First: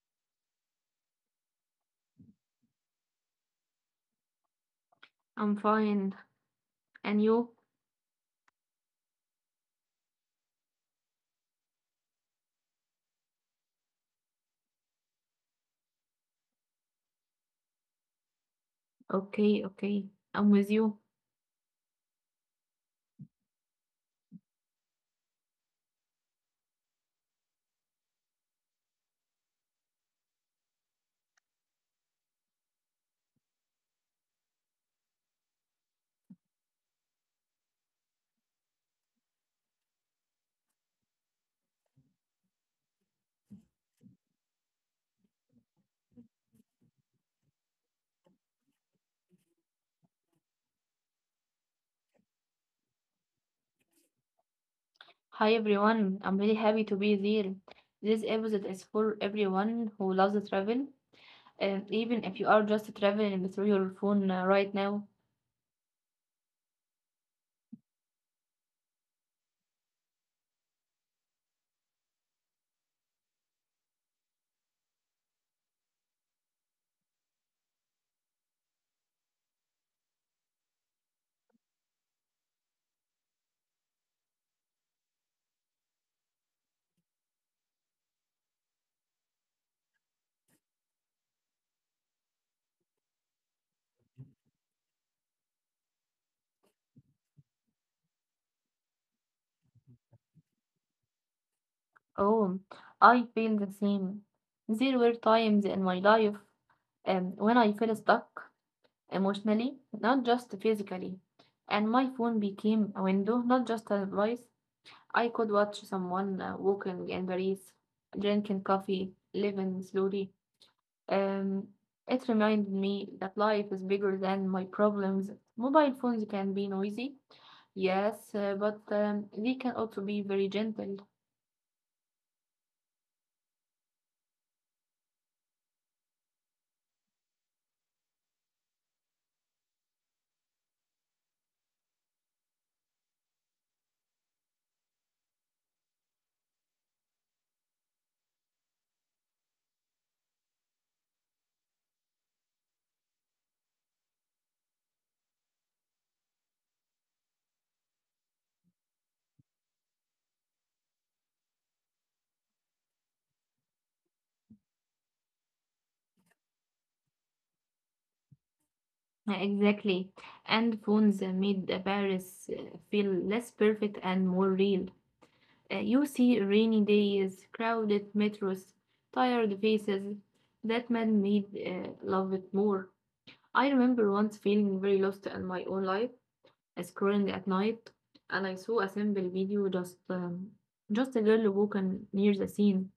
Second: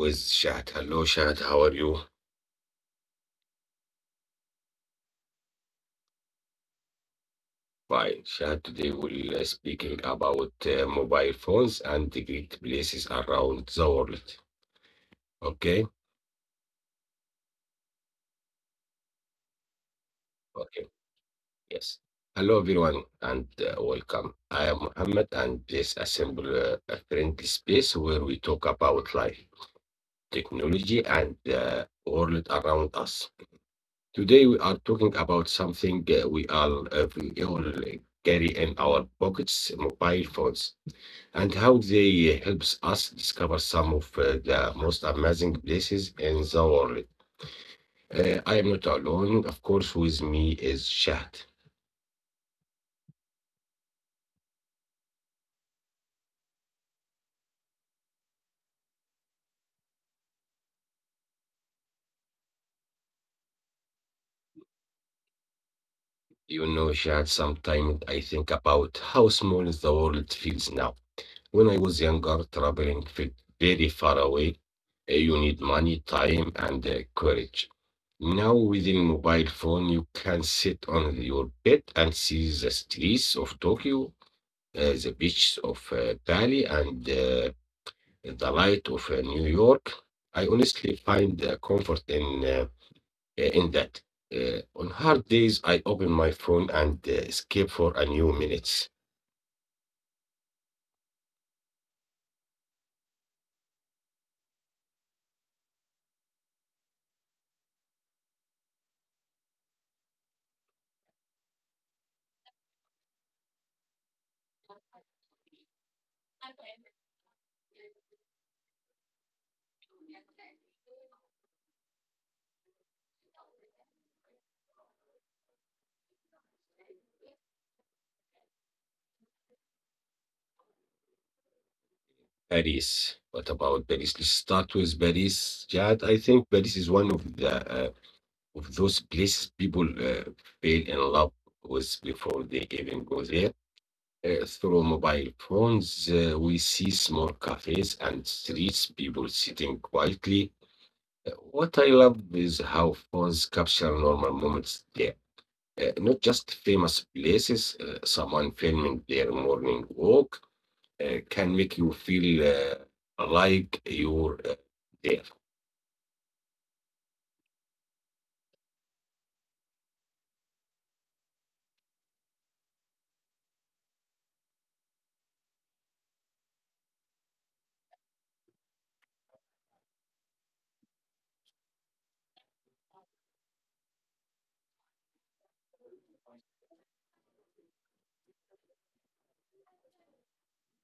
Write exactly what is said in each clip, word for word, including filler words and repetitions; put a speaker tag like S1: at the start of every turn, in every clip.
S1: with Shahad. Hello, Shahad. How are you?
S2: I'm fine. And you?
S1: Fine. Shahad, today we'll uh, speaking about uh, mobile phones and the great places around the world. Okay?
S2: Okay, okay. I'm with you.
S1: Okay. Yes. Hello, everyone, and uh, welcome. I am Muhammad, and this is uh, a friendly space where we talk about life, technology, and the world around us. Today we are talking about something uh, we all uh, we all uh, carry in our pockets, mobile phones, and how they helps us discover some of uh, the most amazing places in the world. Uh, I am not alone, of course. With me is Shahd.
S2: Hi everyone. I'm really happy to be there. This episode is for everyone who loves to travel, and even if you are just traveling through your phone uh, right now.
S1: You know, Shahd. Sometimes I think about how small the world feels now. When I was younger, traveling felt very far away. Uh, You need money, time, and uh, courage. Now, within mobile phone, you can sit on your bed and see the streets of Tokyo, uh, the beaches of uh, Bali, and uh, the light of uh, New York. I honestly find uh, comfort in uh, uh, in that. Uh, on hard days, I open my phone and uh, escape for a new minutes.
S2: Oh, I feel the same. There were times in my life um, when I felt stuck emotionally, not just physically, and my phone became a window, not just a device. I could watch someone uh, walking in Paris, drinking coffee, living slowly. Um, it reminded me that life is bigger than my problems. Mobile phones can be noisy, yes, uh, but um, they can also be very gentle.
S1: Paris. What about Paris? Let's start with Paris. Yeah, I think Paris is one of the uh, of those places people uh, fell in love with before they even go there. Uh, through mobile phones, uh, we see small cafes and streets, people sitting quietly. Uh, What I love is how phones capture normal moments there. Uh, not just famous places, uh, someone filming their morning walk, uh, can make you feel uh, like you're uh, there.
S2: Uh, Exactly. And phones uh, made uh, Paris uh, feel less perfect and more real. Uh, you see rainy days, crowded metros, tired faces. That man made uh, love it more. I remember once feeling very lost in my own life, scrolling at night, and I saw a simple video just um, just a girl walking near the scene.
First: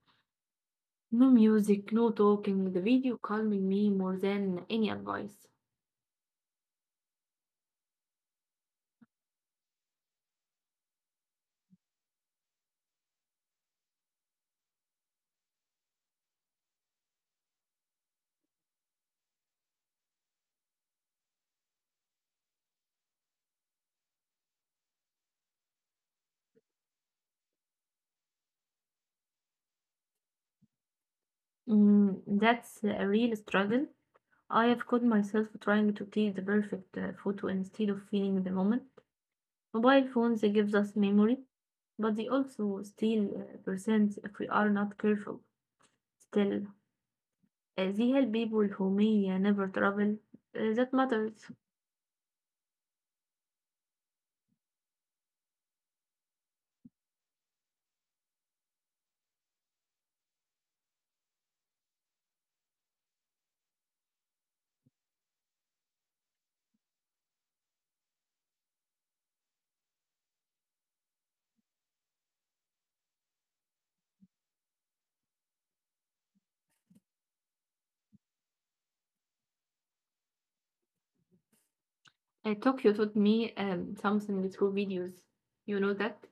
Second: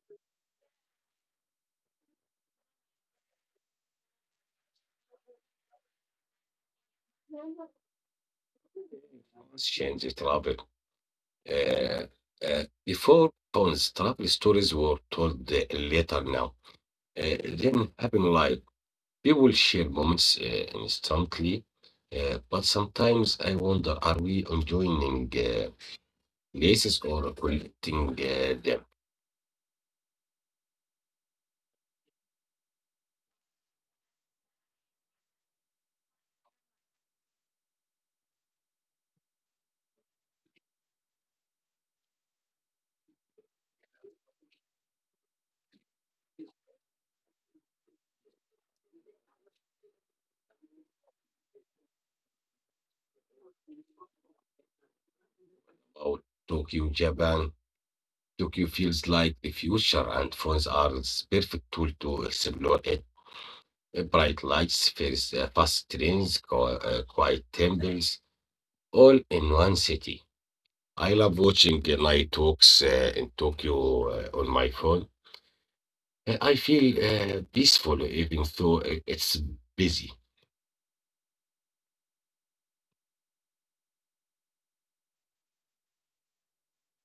S2: No music, no talking. The video calming me more than any advice.
S1: Change travel. Uh, uh, Before phones travel stories were told uh, later now. Uh, then happen live. People share moments uh, instantly, uh, but sometimes I wonder, are we enjoying uh, places or collecting uh, them?
S2: Mm, that's a real struggle. I have caught myself trying to take the perfect uh, photo instead of feeling the moment. Mobile phones gives us memory, but they also steal uh, presence if we are not careful. Still, Uh, they help people who may uh, never travel. Uh, that matters.
S1: About Tokyo, Japan, Tokyo feels like the future, and phones are the perfect tool to explore it. uh, bright lights, fast, uh, fast trains, qu- uh, quiet temples, all in one city. I love watching uh, night walks uh, in Tokyo uh, on my phone. Uh, I feel uh, peaceful even though uh, it's busy.
S2: Uh, Tokyo taught me um, something through videos. You know that?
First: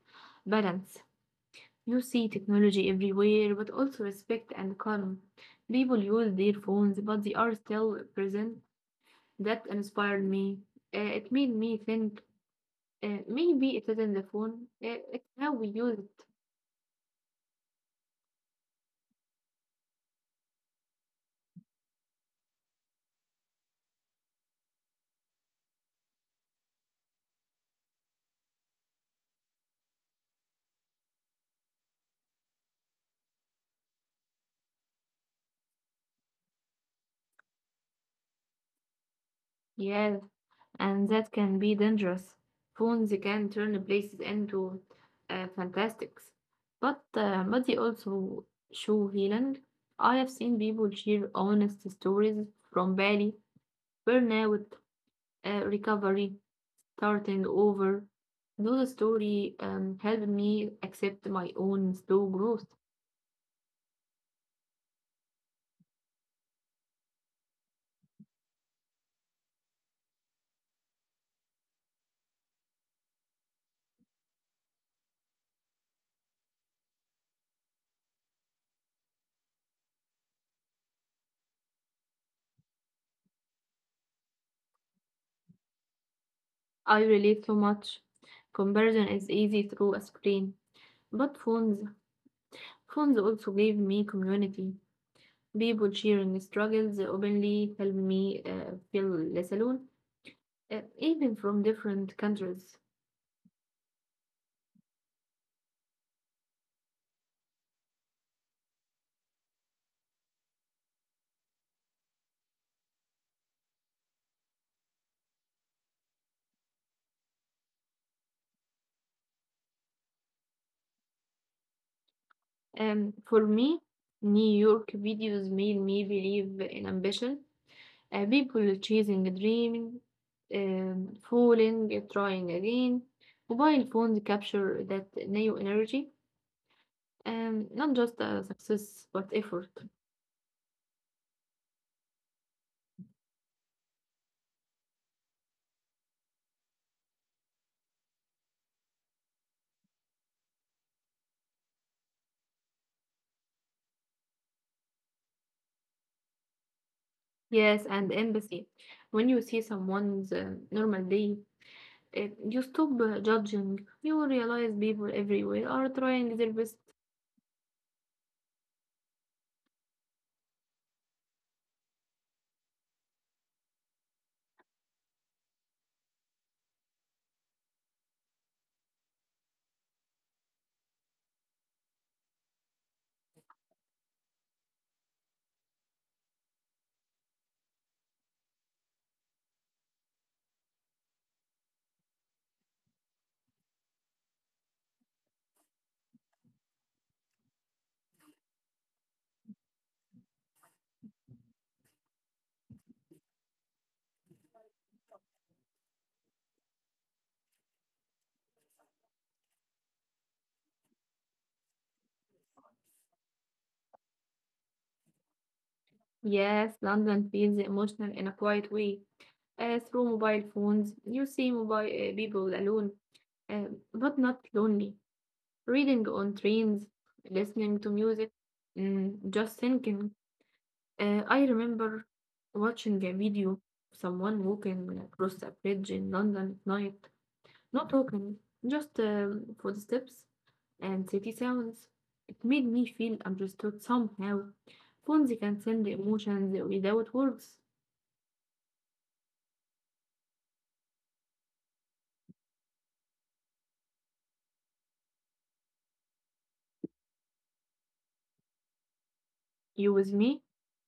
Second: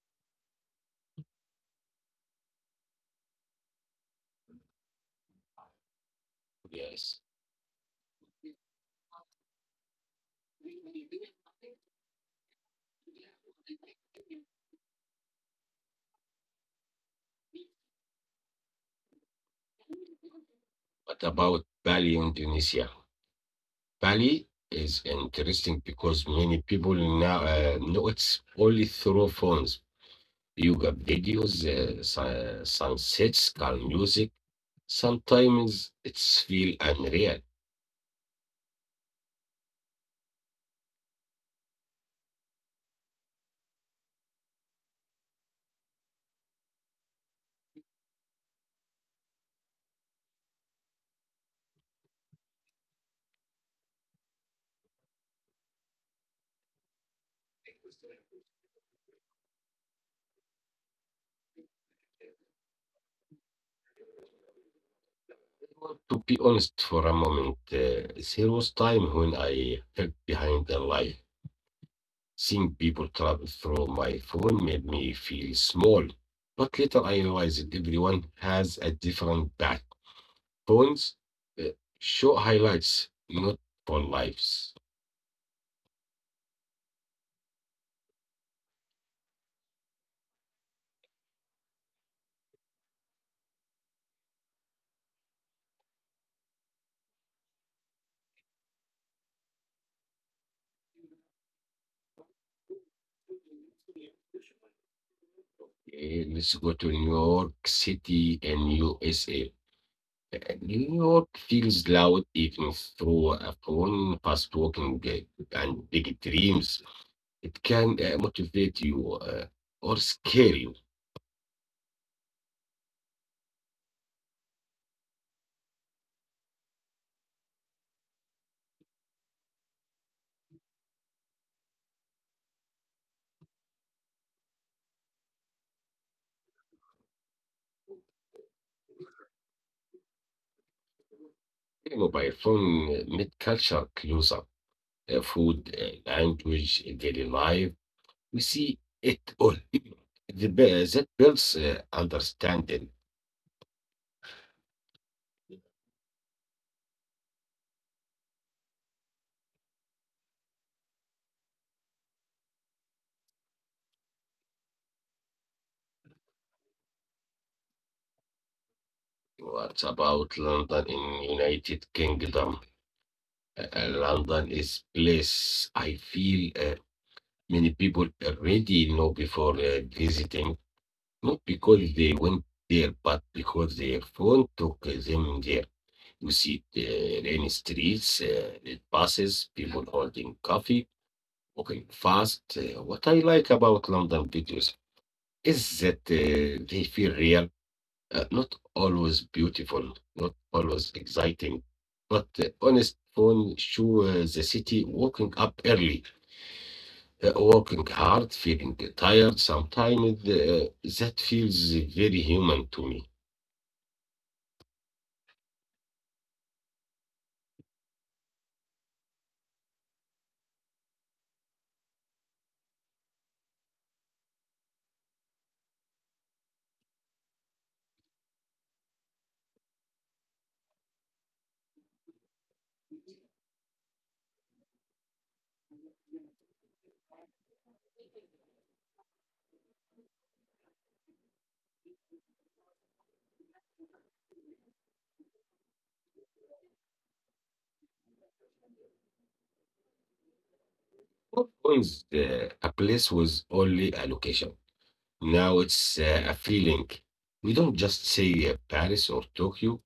S2: Balance. You see technology everywhere, but also respect and calm. People use their
S1: Yes.
S2: phones, but they are still present. That inspired me. Uh, it made me think uh, maybe it isn't the phone, uh, it's how we use it.
S1: What about Bali, Indonesia? Bali is interesting because many people now uh, know it's only through phones, yoga videos, uh, sun- sunsets, calm music. Sometimes it's feel unreal.
S2: Yes. And that can be dangerous. Phones can turn places into uh, fantastics. But uh, but they also show healing. I have seen people share honest stories from Bali, burnout, uh, recovery, starting over. Those stories um, helped me accept my own slow growth.
S1: To be honest for a moment, uh, there was time when I felt behind the life. Seeing people travel through my phone made me feel small. But later I realized everyone has a different path. Phones uh, show highlights, not for lives.
S2: I relate so much. Comparison is easy through a screen, but phones phones also gave me community. People sharing struggles openly help me uh, feel less alone, uh, even from different countries.
S1: Okay, let's go to New York City and U S A. Uh, New York feels loud even through a phone, fast walking, uh, and big dreams. It can uh, motivate you uh, or scare you.
S2: Um, for me, New York videos made me believe in ambition. Uh, people chasing a um, falling, uh, trying again. Mobile phones capture that new energy, um, not just uh, success, but effort.
S1: You know, phone, uh, meet culture closer, uh, food, uh, language, uh, daily life. We see it all. The, be- that builds uh, understanding. Yeah.
S2: Yes, and empathy. When you see someone's uh, normal day, if you stop uh, judging, you realize people everywhere are trying their best.
S1: What about London in United Kingdom? Uh, uh, London is place I feel uh, many people already know before uh, visiting, not because they went there, but because their phone took them there. We see the rainy streets, uh, red buses, people holding coffee, walking fast. Uh, what I like about London videos is that uh, they feel real, uh, not always beautiful, not always exciting, but uh, honest phone show uh, the city waking up early, uh, working hard, feeling tired sometimes, uh, that feels very human to me.
S2: Yes, London feels emotional in a quiet way. Uh, through mobile phones, you see mobile uh, people alone, uh, but not lonely. Reading on trains, listening to music, mm, just thinking. Uh, I remember watching a video of someone walking across a bridge in London at night, not talking, just um, footsteps and city sounds. It made me feel understood somehow. Phones can send emotions without words.
S1: What was uh, a place was only a location. Now it's uh, a feeling. We don't just say uh,
S2: You with
S1: Paris or
S2: me?
S1: Tokyo.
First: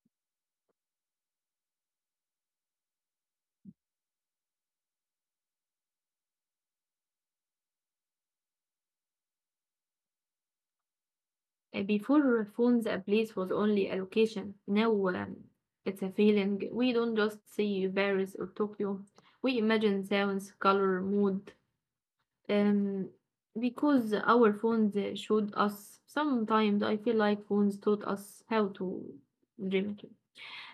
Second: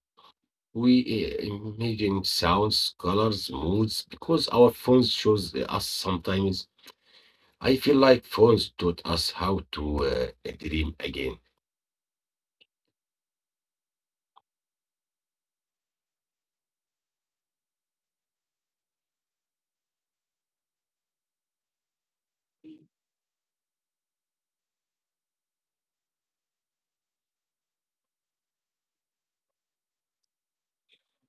S1: We uh, imagine sounds, colors, moods, because our phones shows us sometimes. I feel like phones taught us how to uh, dream again.
S2: Uh, Before phones, a place was only a location. Now um, it's a feeling. We don't just see Paris or Tokyo. We imagine sounds, color, mood. Um, because our phones uh, showed us. Sometimes I feel like phones taught us how to dream.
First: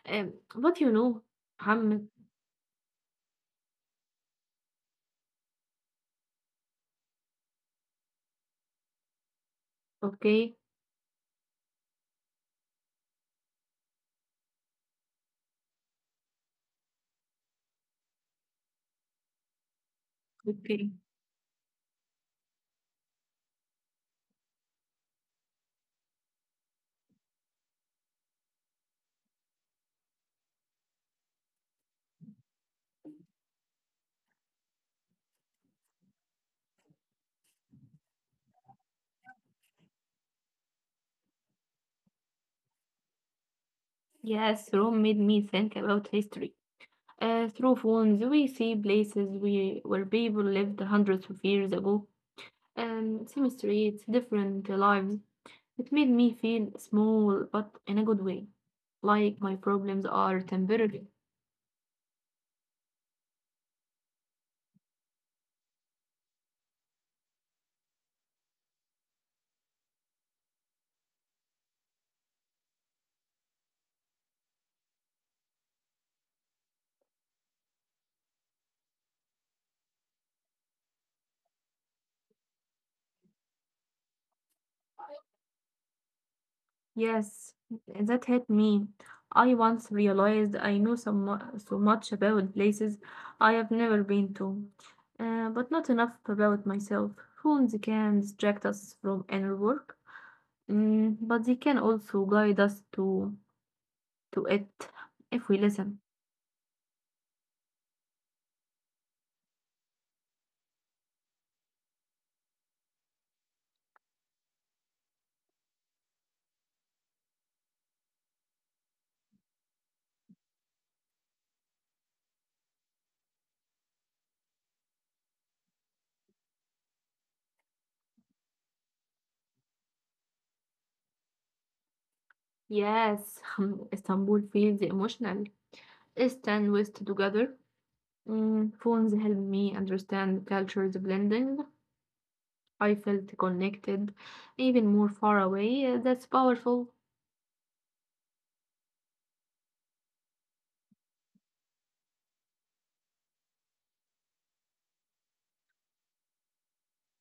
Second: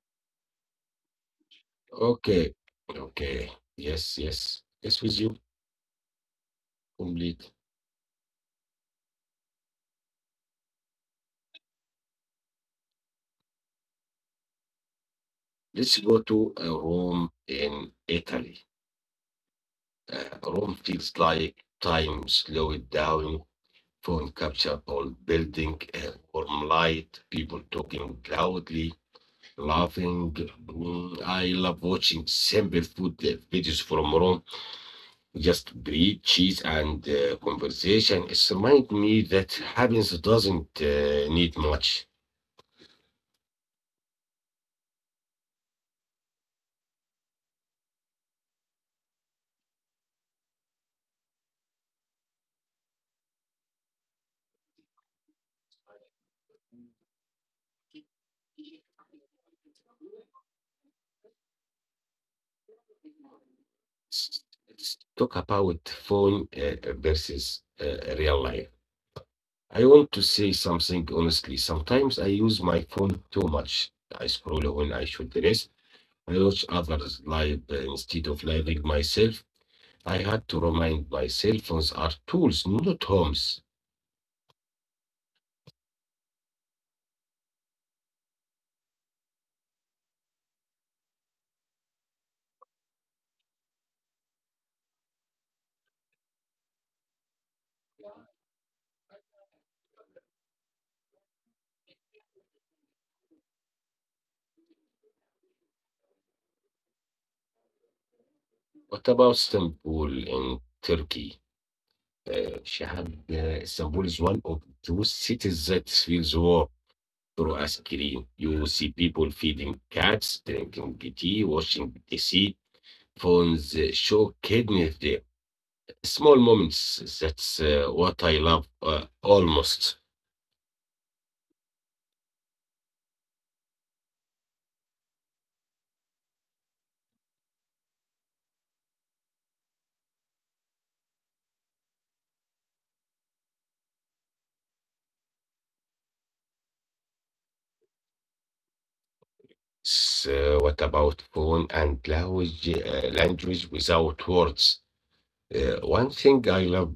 S2: Um, but you know, Mohammed,
S1: Okay, okay, yes, yes, yes, with you, complete.
S2: okay.
S1: Let's go to uh, Rome in Italy. Uh, Rome feels
S2: Okay.
S1: like time slowed down, phone capture all building, uh, warm light, people talking loudly. Laughing, mm, I love watching simple food uh, videos from Rome. Just bread, cheese, and uh, conversation. It reminds me that happiness doesn't uh, need much.
S2: Yes, Rome made me think about history. Uh, through phones, we see places we, where people lived hundreds of years ago. Um, same streets, different lives. It made me feel small, but in a good way. Like my problems are temporary.
S1: Let's talk about phone uh, versus uh, real life. I want to say something honestly. Sometimes I use my phone too much. I scroll when I should rest. I watch others live uh, instead of living myself. I had to remind myself phones are tools, not homes.
S2: Yes, that hit me. I once realized I knew so, mu- so much about places I have never been to, uh, but not enough about myself. Phones can distract us from inner work, mm, but they can also guide us to to it if we listen.
S1: What about Istanbul in Turkey? Uh, Shahab, uh, Istanbul is one of those cities that feels warm through a screen. You see people feeding cats, drinking tea, watching the sea. Phones uh, show kidney. Small moments. That's uh, what I love uh, almost.
S2: Yes, Istanbul feels emotional. East and West together. Mm, phones help me understand cultures blending. I felt connected, even more far away. Uh, That's powerful.
S1: So what about phone and language, uh, language without words? Uh, one thing I love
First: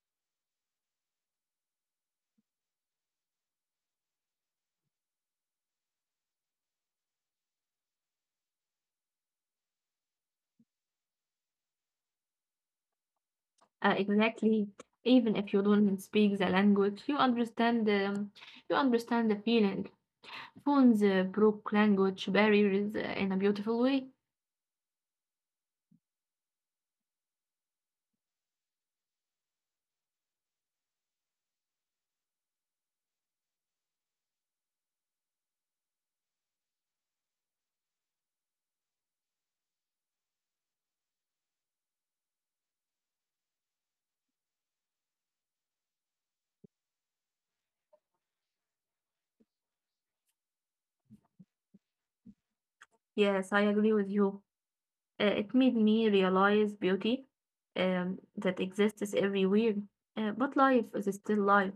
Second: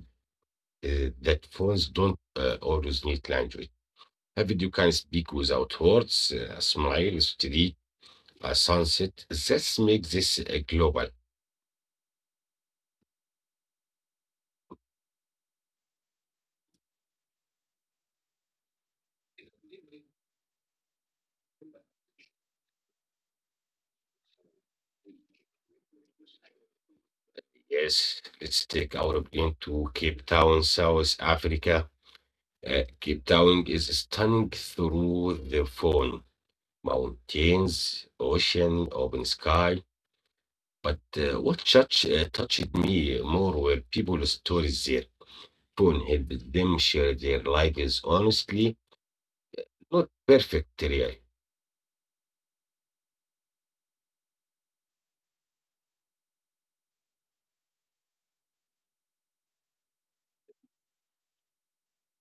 S1: uh, that phones don't uh, always need language. A video can speak without words, uh, a smile, a street, a sunset. Let's make this a global.
S2: Uh, exactly. Even if you don't speak the language, you understand the you understand the feeling. Phones uh, broke language barriers uh, in a beautiful way.
S1: Yes, let's take Europe into Cape Town, South Africa. Uh, Cape Town is stunning through the phone. Mountains, ocean, open sky. But uh, what touch, uh, touched me more were people's stories there. Phone helped them share their lives honestly, not perfect, really.
S2: Yes, I agree with you. Uh, it made me realize beauty um, that exists everywhere. Uh, but life is still life.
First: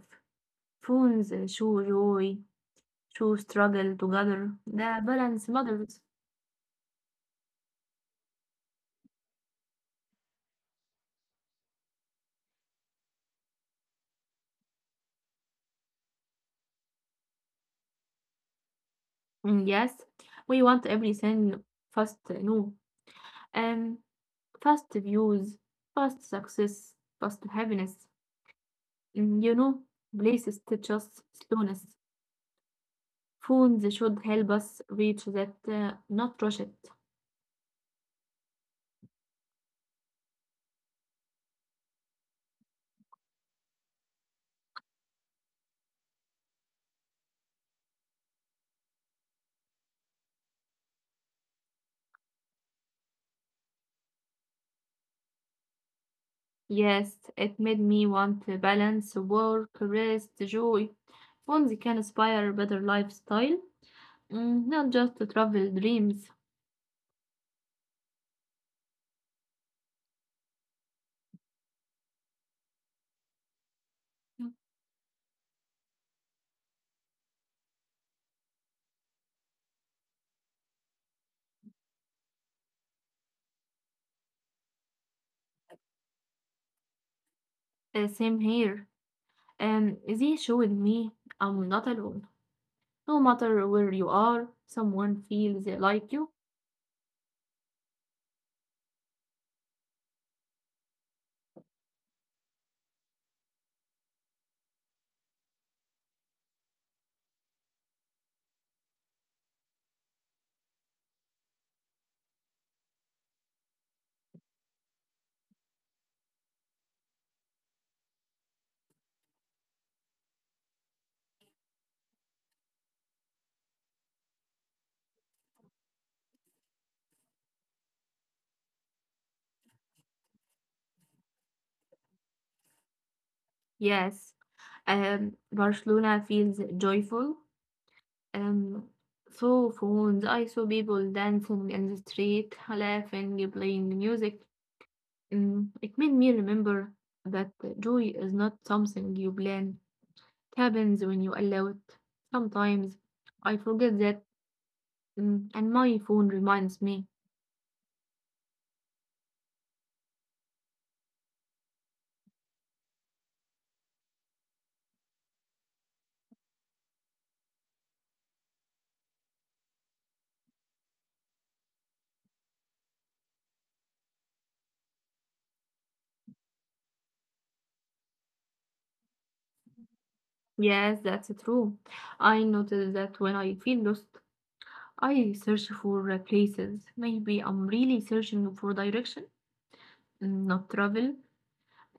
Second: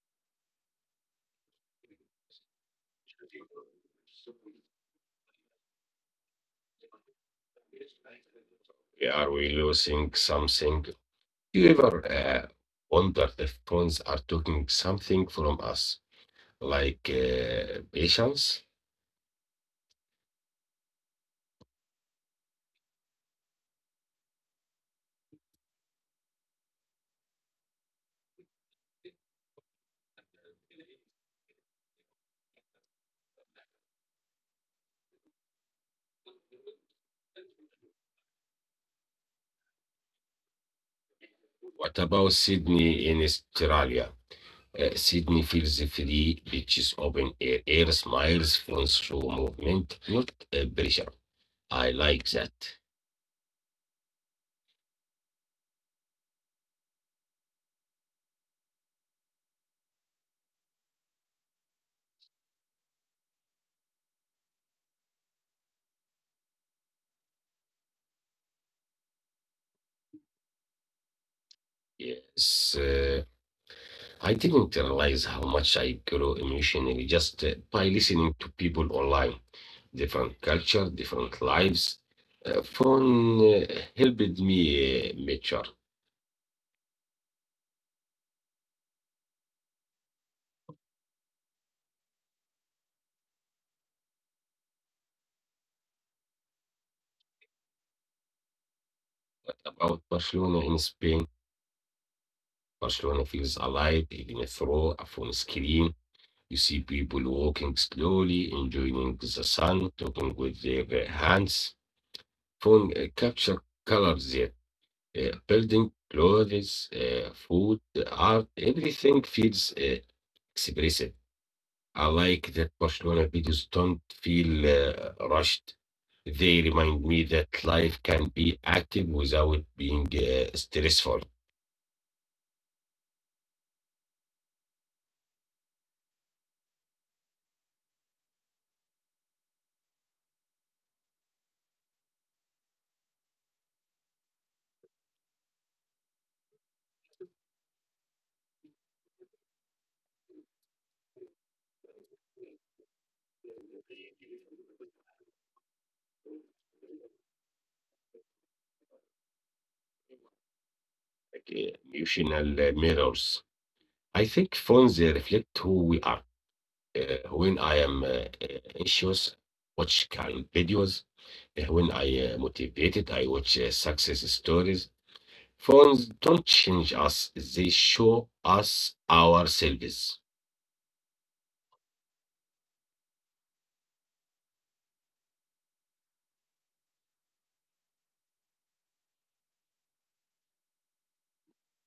S2: Phones uh, show joy, show struggle together. The balance matters.
S1: Are we losing something? Do you ever uh, wonder if phones are taking something from us, like uh, patience?
S2: Mm, yes, we want everything fast, no, um, fast views, fast success, fast happiness. Mm, you know, places teach us slowness. Phones should help us reach that, uh, not rush it.
S1: What about Sydney in Australia? Uh, Sydney feels free, beaches open air, air smiles, phones through movement, not uh, pressure. I like that.
S2: Yes, it made me want to balance work, rest, joy. Phones can inspire better lifestyle, mm, not just to travel dreams.
S1: Yes. uh, I didn't
S2: Mm.
S1: realize how much I grew emotionally just uh, by listening to people online. Different culture, different lives. Uh, phone uh, helped me uh, mature
S2: Uh, same here. Um, they showed me I'm not alone. No matter where you are, someone feels like you.
S1: about Barcelona in Spain. Barcelona feels alive, even through a phone screen. You see people walking slowly, enjoying the sun, talking with their uh, hands. Phone uh, capture colors there. Uh, building, clothes, uh, food, art, everything feels uh, expressive. I like that Barcelona videos don't feel uh, rushed. They remind me that life can be active without being uh, stressful.
S2: Yes, um, Barcelona feels joyful. Um, so phones, I saw people dancing in the street, laughing, playing music. Mm, it made me remember that joy is not something you plan. It happens when you allow it. Sometimes I forget that, mm, and my phone reminds me.
S1: Like, uh, emotional uh, mirrors. I think phones they reflect who we are. Uh, when I am uh, uh, anxious, watch calm videos. Uh, when I uh, motivated, I watch uh, success stories. Phones don't change us; they show us ourselves.
S2: Yes, that's true. I noticed that when I feel lost. I search for uh, places. Maybe I'm really searching for direction, mm, not travel.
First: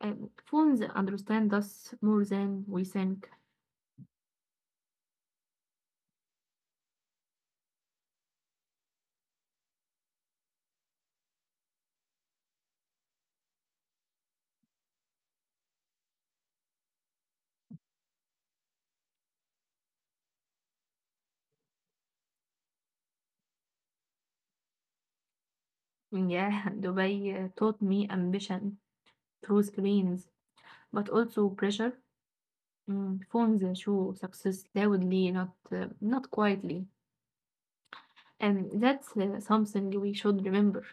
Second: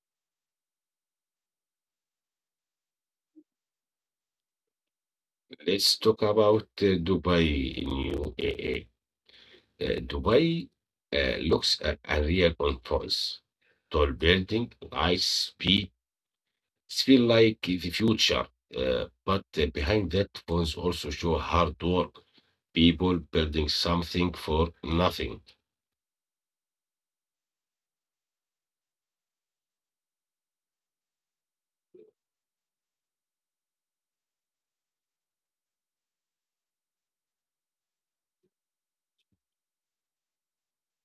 S2: Um, phones understand us more than we think.
S1: Let's talk about uh, Dubai. In you, uh, uh, uh, Dubai uh, looks uh, unreal on phones. Tall building, high speed feel like the future. Uh, but uh, behind that, phones also show hard work, people building something for nothing.
S2: Yeah, Dubai uh, taught me ambition through screens, but also pressure. Mm, phones uh, show success loudly, not uh, not quietly, and that's uh, something we should remember.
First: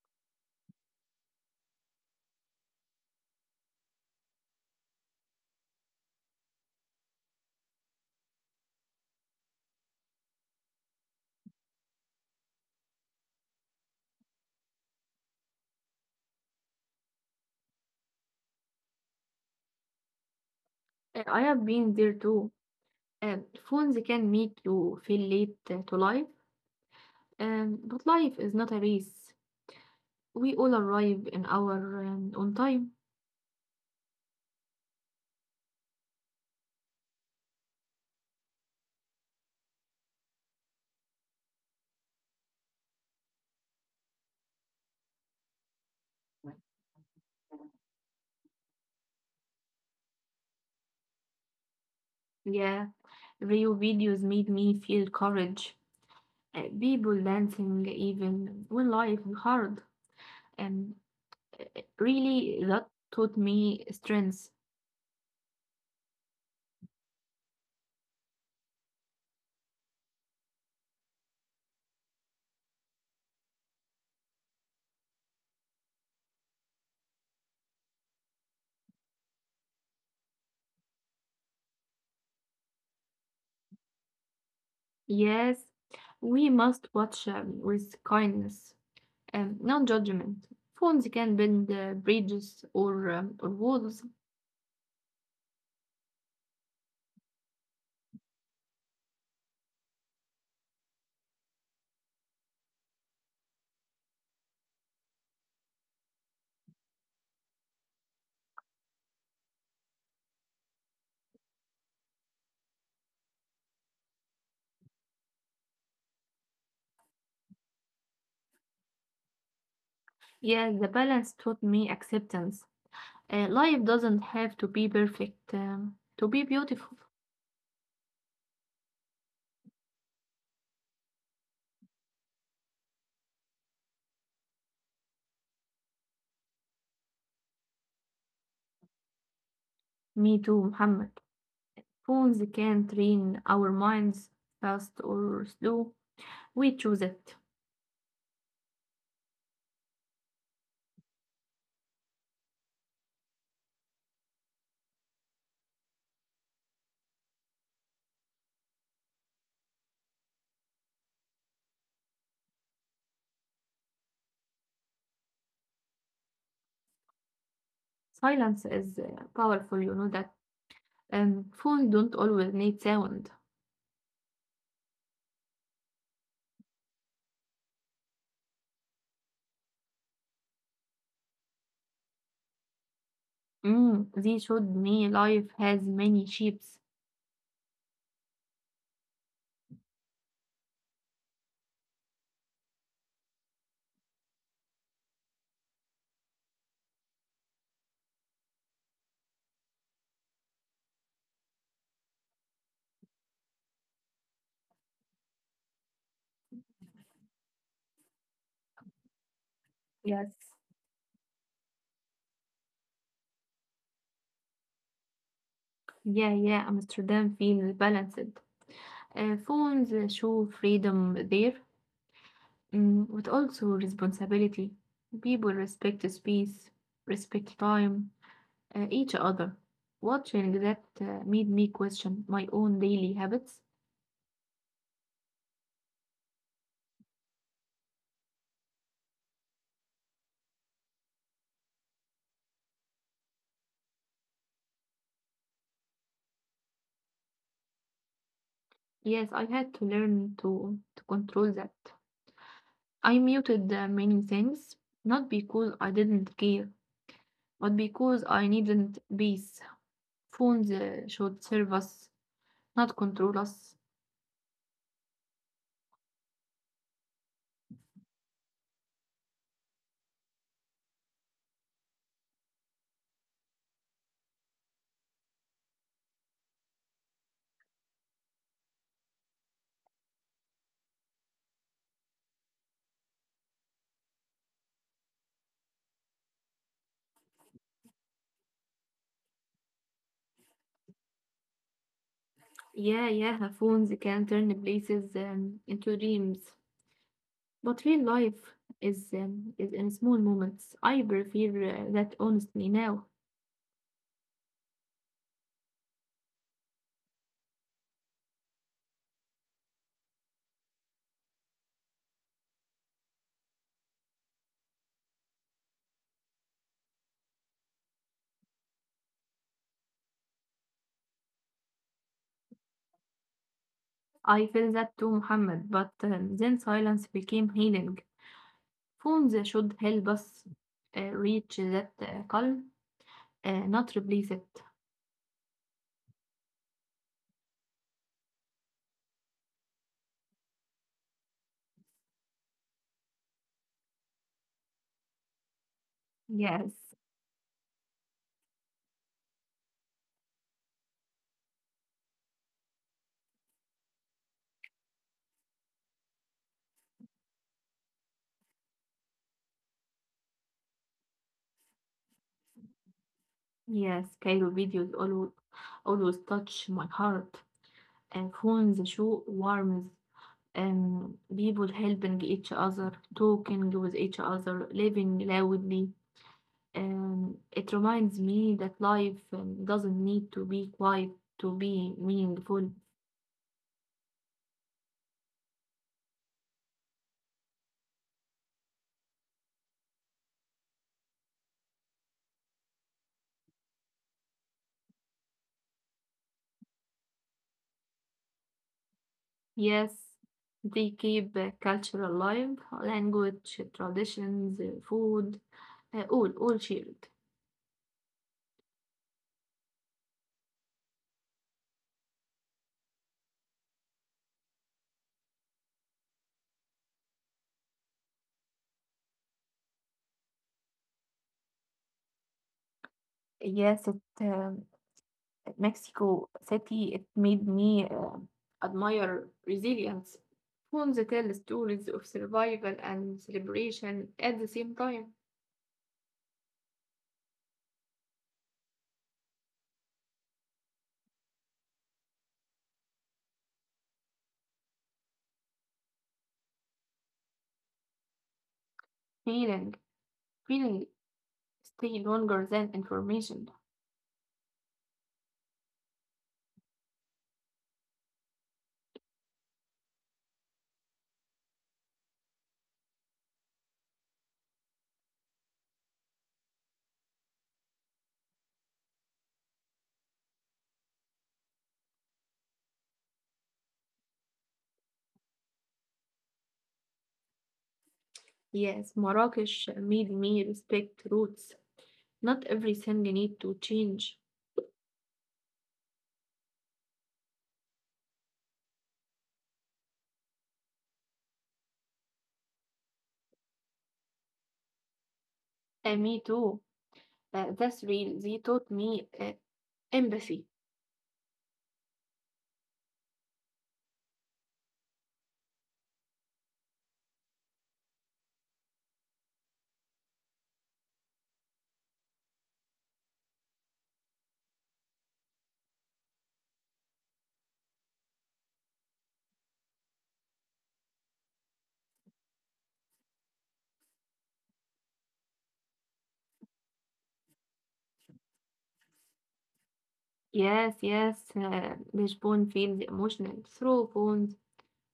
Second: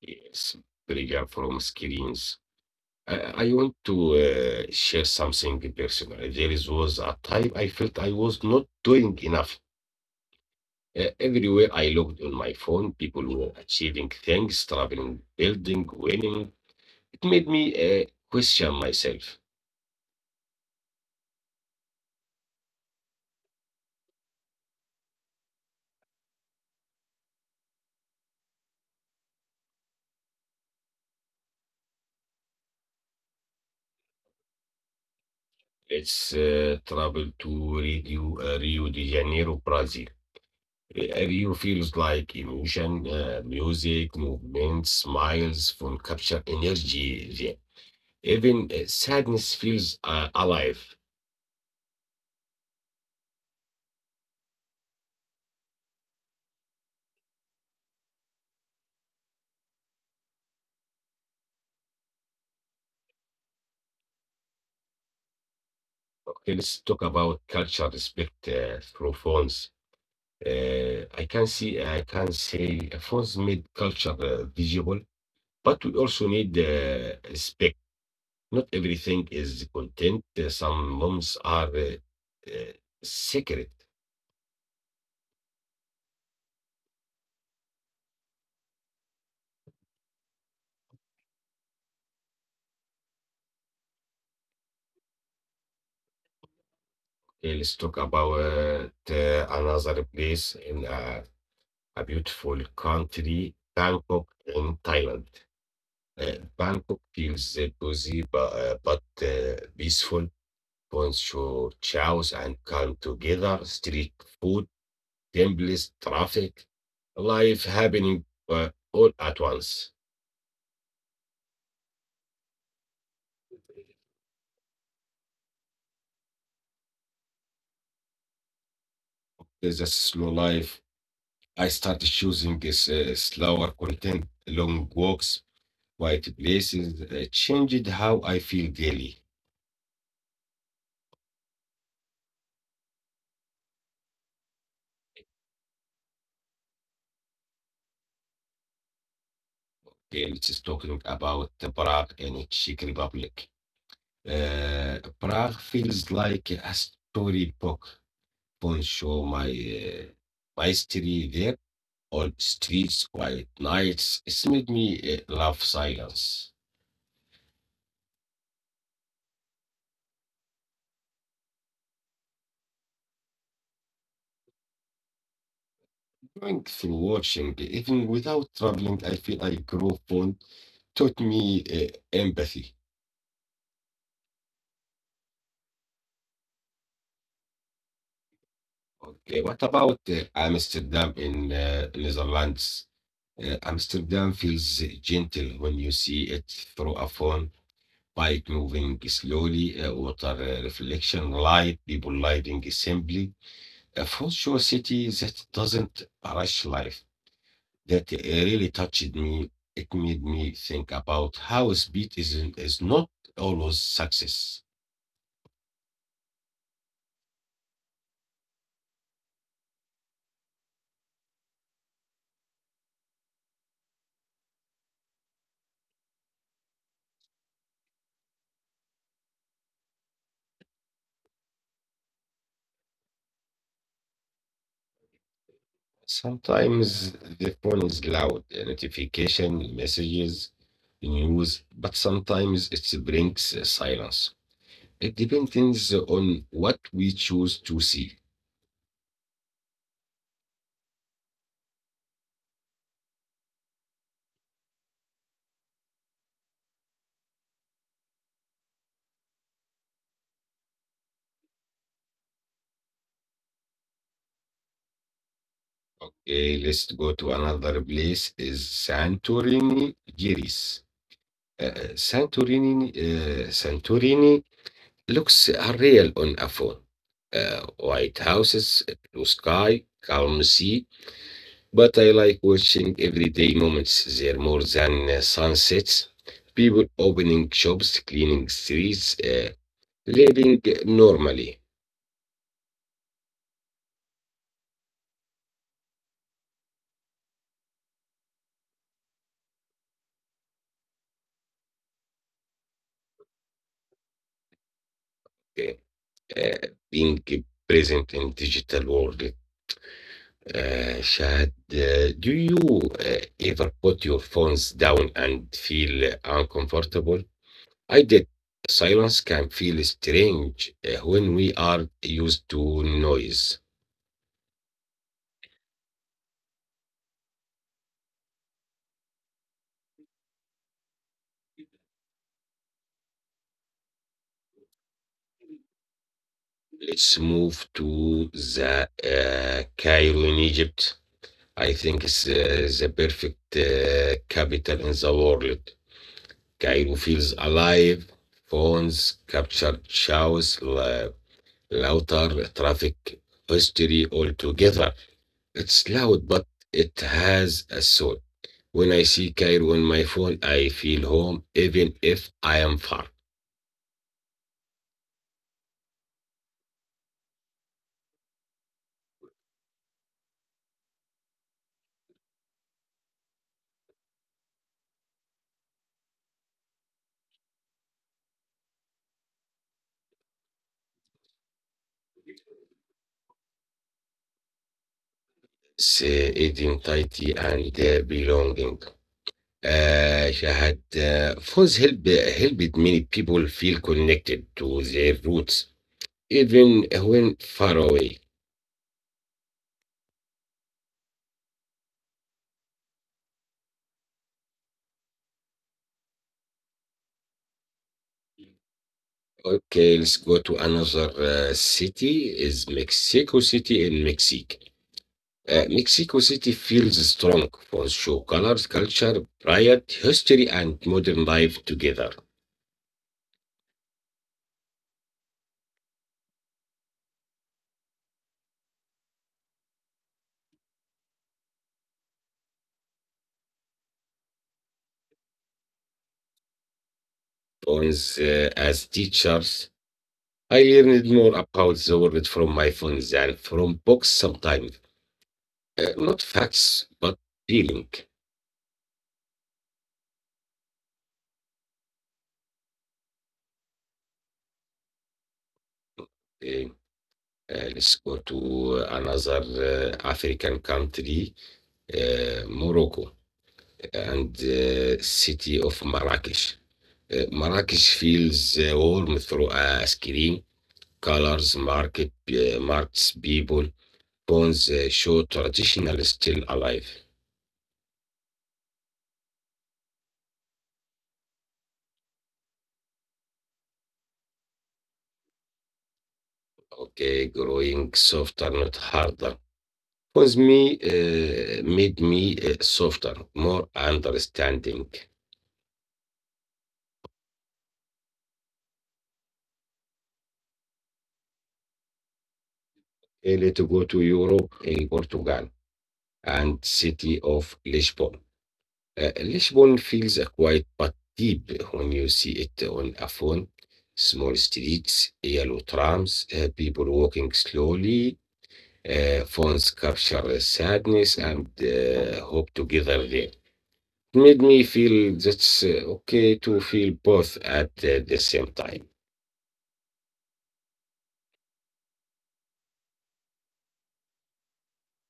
S1: Yes, bigger from screens. I, I want to uh, share something personal. There is, was a time I felt I was not doing enough. Uh, everywhere I looked on my phone, people were achieving things, traveling, building, winning. It made me uh, question myself.
S2: Uh, I have been there too. Um, Phones can make you feel late uh, to life, um, but life is not a race. We all arrive in our um, on time.
S1: It's uh, travel to Rio, uh, Rio de Janeiro, Brazil. Uh, Rio feels like emotion, uh, music, movement, smiles, from capture energy. Yeah. Even uh, sadness feels uh, alive.
S2: Yeah, Rio videos made me feel courage. Uh, people dancing even when life is hard, and uh, really that taught me strength.
S1: Okay, let's talk about culture respect uh, through phones. Uh, I can see, I can say, phones made culture uh, visible. But we also need uh, respect. Not everything is content. Uh, Some moms are uh, uh, secret.
S2: Yes, we must watch um, with kindness and non-judgment. Phones can bend uh, bridges, or, um, or walls.
S1: Uh, Let's talk about uh, another place in a, a beautiful country, Bangkok in Thailand. Uh, Bangkok feels uh, busy but, uh, but uh, peaceful. Bonjour, chows and come together, street food templates, traffic, life happening uh, all at once.
S2: Yeah, the balance taught me acceptance. Uh, life doesn't have to be perfect um, to be beautiful.
S1: There's a slow life. I started choosing this uh, slower content, long walks, quiet places, uh, changed how I feel daily.
S2: Me too, Muhammad. Phones can train our minds fast or slow. We choose it.
S1: Okay, let's just talking about the Prague and Czech Republic. Uh, Prague feels like a storybook. Don't show my uh, my history there. All streets, quiet nights. It's made me uh, love silence.
S2: Silence is uh, powerful, you know that. Um, phones don't always need sound.
S1: Thanks for watching. Even without traveling, I feel I grow fond. Taught me uh, empathy.
S2: Mm, they showed me life has many shapes.
S1: Okay, what about uh, Amsterdam in uh, Netherlands? Uh, Amsterdam feels eh, gentle when you see it through a phone, bike moving slowly, uh, water uh, reflection, light, people living simply. A full show city that doesn't rush life. That uh, really touched me.
S2: Yes.
S1: It made me think about how speed is is not always success.
S2: Yeah, yeah, Amsterdam feels balanced. Uh, phones uh, show freedom there, mm, but also responsibility. People respect the space, respect time, uh, each other. Watching that uh, made me question my own daily habits.
S1: Sometimes the phone is loud, uh, notification, messages, news, but sometimes it brings uh, silence. It depends on what we choose to see.
S2: Yes, I had to learn to, to control that. I muted uh, many things, not because I didn't care, but because I needn't peace. Phones uh, should serve us, not control us.
S1: Uh, let's go to another place is Santorini, Greece. Uh, Santorini, uh, Santorini looks unreal on a phone. Uh, white houses, blue sky, calm sea, but I like watching everyday moments there more than uh, sunsets. People opening shops, cleaning streets, uh, living normally,
S2: Yeah, yeah, phones can turn places um, into dreams. But real life is, um, is in small moments. I prefer uh, that honestly now.
S1: uh, uh, being present in digital world. Uh, Shahad, uh, do you uh, ever put your phones down and feel uncomfortable? I did. Silence can feel strange uh, when we are used to noise.
S2: I feel that too, Muhammad, but uh, then silence became healing. Phones should help us uh, reach that uh, calm, uh, not replace it.
S1: Let's move to the uh, Cairo in Egypt. I think it's uh, the perfect uh, capital in the world.
S2: Yes,
S1: Cairo feels alive, phones, captured shows, la- louder traffic, history all together. It's loud, but it has a soul. When I see Cairo on my phone, I feel home, even if I am far.
S2: yes, Cairo videos always, always touch my heart. Uh, phones show warmth, um, people helping each other, talking with each other, living loudly. Um, it reminds me that life um, doesn't need to be quiet to be meaningful.
S1: It's uh, identity and uh, belonging. Uh, Shahad, uh, phones help, helped many people feel connected to their roots, even when far away.
S2: Yes, they keep uh, culture alive, language, traditions, uh, food, uh, all all shared.
S1: Okay, let's go to another uh, city, is Mexico City in Mexico. Uh, Mexico City feels strong for show colors, culture, pride, history, and modern life together.
S2: Yes, it um, Mexico City. It made me uh, admire resilience. Homes tell stories of survival and celebration at the same time.
S1: Phones uh, as teachers. I learned more about the world from my phones than from books sometimes. Uh, not facts, but feeling.
S2: Feeling, feeling stay longer than information.
S1: Uh, Uh, let's go to eh, another uh, African country, uh, Morocco, and uh, city of Marrakesh. Uh, Marrakesh feels uh, warm through uh, screen, colors, market, uh, marks, people, bones uh, show traditional still alive.
S2: Yes, Marrakesh made me respect roots. Not everything need to change.
S1: Okay, growing softer, not harder. Was me uh, made me uh, softer, more understanding.
S2: And me too. Uh, that's real. They taught me uh, empathy.
S1: Uh, let's go to Europe in Portugal and city of Lisbon. Uh, Lisbon feels uh, quiet but deep when you see it on a phone. Small streets, yellow trams, uh, people walking slowly. Uh, phones capture sadness and uh, hope together there. It made me feel that's uh, okay to feel both at uh, the same time.
S2: Yes, yes, uh, Bishbon feels emotional through phones.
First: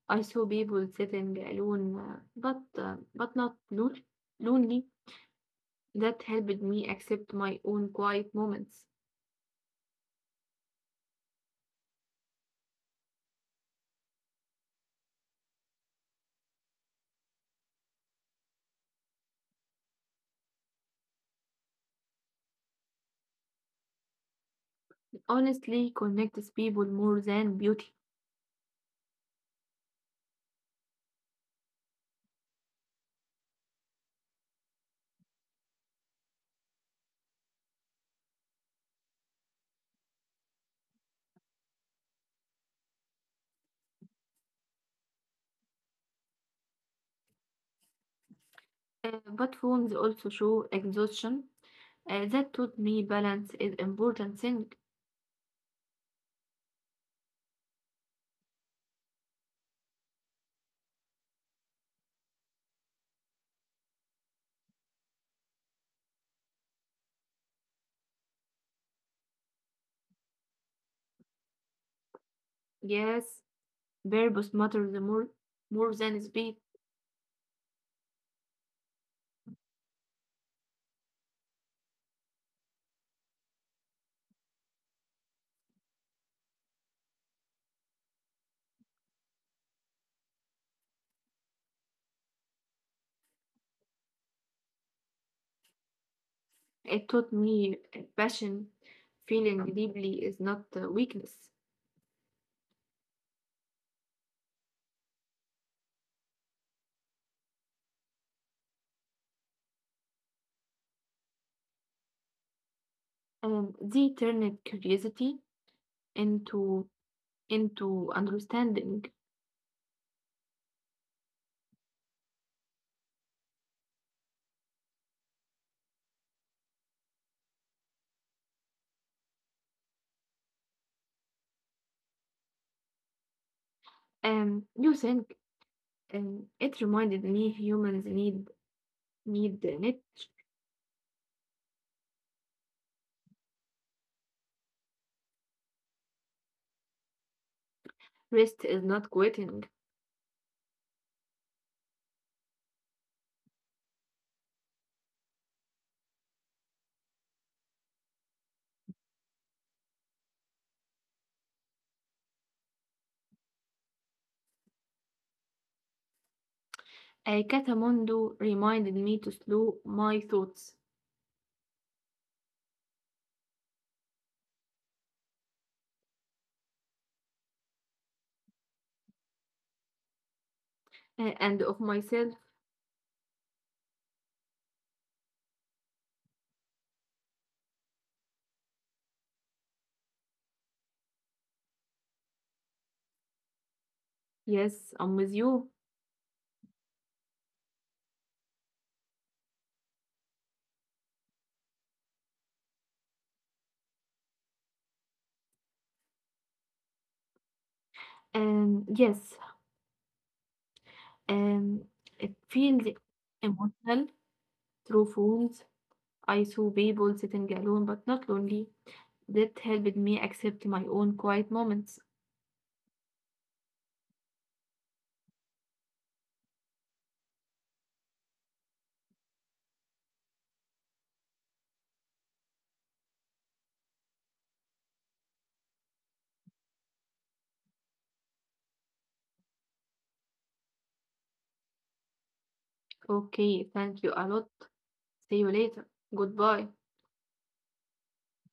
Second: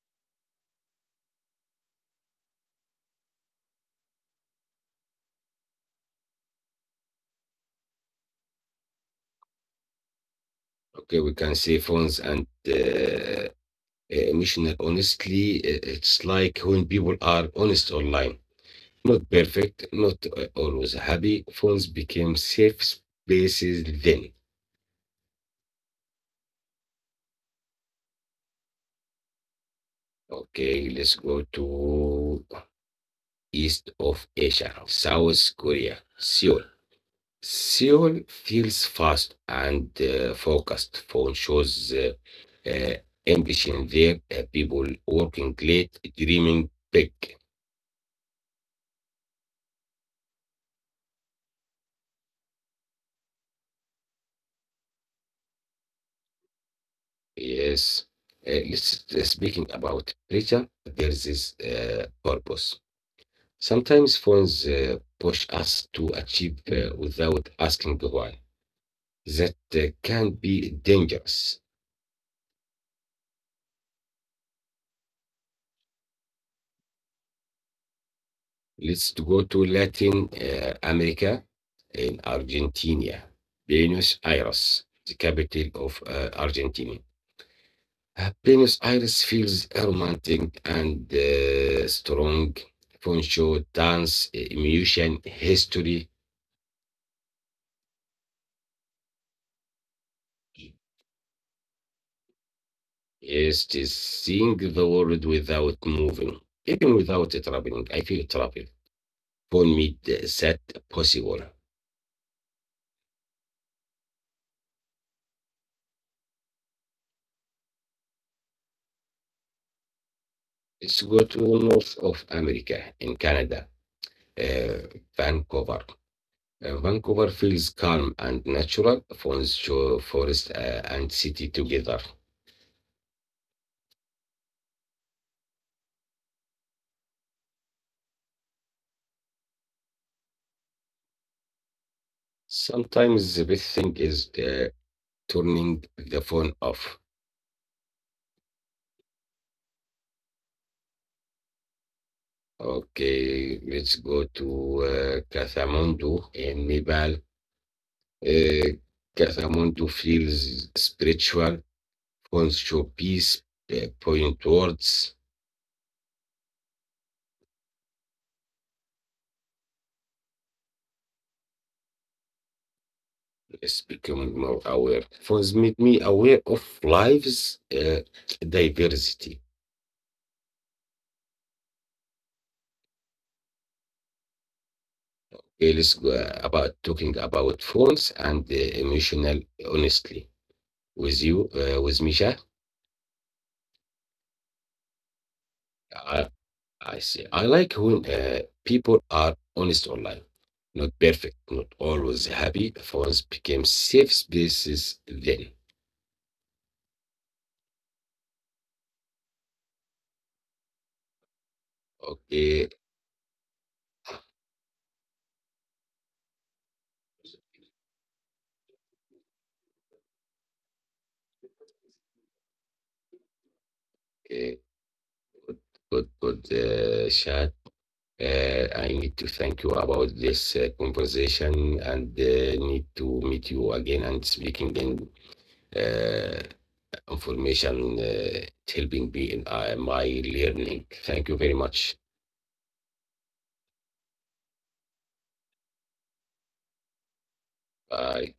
S2: I saw people sitting alone, uh, but uh, but not lon- lonely. That helped me accept my own quiet moments.
S1: Okay, we can say phones and uh, emotional. Honestly, i- it's like when people are honest online, not perfect, not uh, always happy. Phones became safe spaces then.
S2: Honestly connects people more than beauty.
S1: Okay, let's go to east of Asia, South Korea, Seoul. Seoul feels fast and uh, focused. Phone shows uh, uh, ambition there. Uh, people working late, dreaming big.
S2: Uh, but phones also show exhaustion. Uh, that taught me balance is important thing.
S1: Yes. Uh, let's uh, speaking about pressure, there is this uh, purpose. Sometimes phones uh, push us to achieve uh, without asking why. That uh, can be dangerous.
S2: Yes, purpose matters more more than speed.
S1: Let's to go to Latin uh, America in Argentina. Buenos Aires, the capital of uh, Argentina. Uh, Buenos Aires feels romantic and uh, strong. Fun show, dance, uh, emotion, history,
S2: It taught me passion, feeling deeply is not a weakness,
S1: is to seeing the world without moving, even without traveling. I feel travel for me is that possible.
S2: and they turned curiosity into into understanding.
S1: Let's go to north of America in Canada, uh, Vancouver. Uh, Vancouver feels calm and natural, phones show forest uh, and city together.
S2: Um, you think um, it reminded me humans need need it.
S1: Sometimes the best thing is uh, turning the phone off.
S2: Rest is not quitting.
S1: Okay, let's go to uh, Kathmandu in Nepal. Uh, Kathmandu feels spiritual, phones show peace, uh, point towards
S2: Uh, Catamondo reminded me to slow my thoughts
S1: is becoming more aware. Phones make me aware of life's uh, diversity.
S2: uh, and of myself.
S1: Okay, let's go about talking about phones and uh, emotional honestly with you, uh, with Misha.
S2: Yes, I'm with you.
S1: I see. I like when uh, people are honest online. Not perfect, not always happy. Phones became safe spaces then.
S2: And yes, um, it
S1: Okay,
S2: feels emotional through phones. I saw people sitting alone but not lonely. That helped me accept my own quiet moments.
S1: uh, good, good uh, chat. Uh, I need to thank you about this uh, conversation and uh, need to meet you again and speaking in uh, information uh, helping me in uh, my learning. Thank you very much.
S2: Okay, thank you a lot. See you later. Goodbye.
S1: Bye.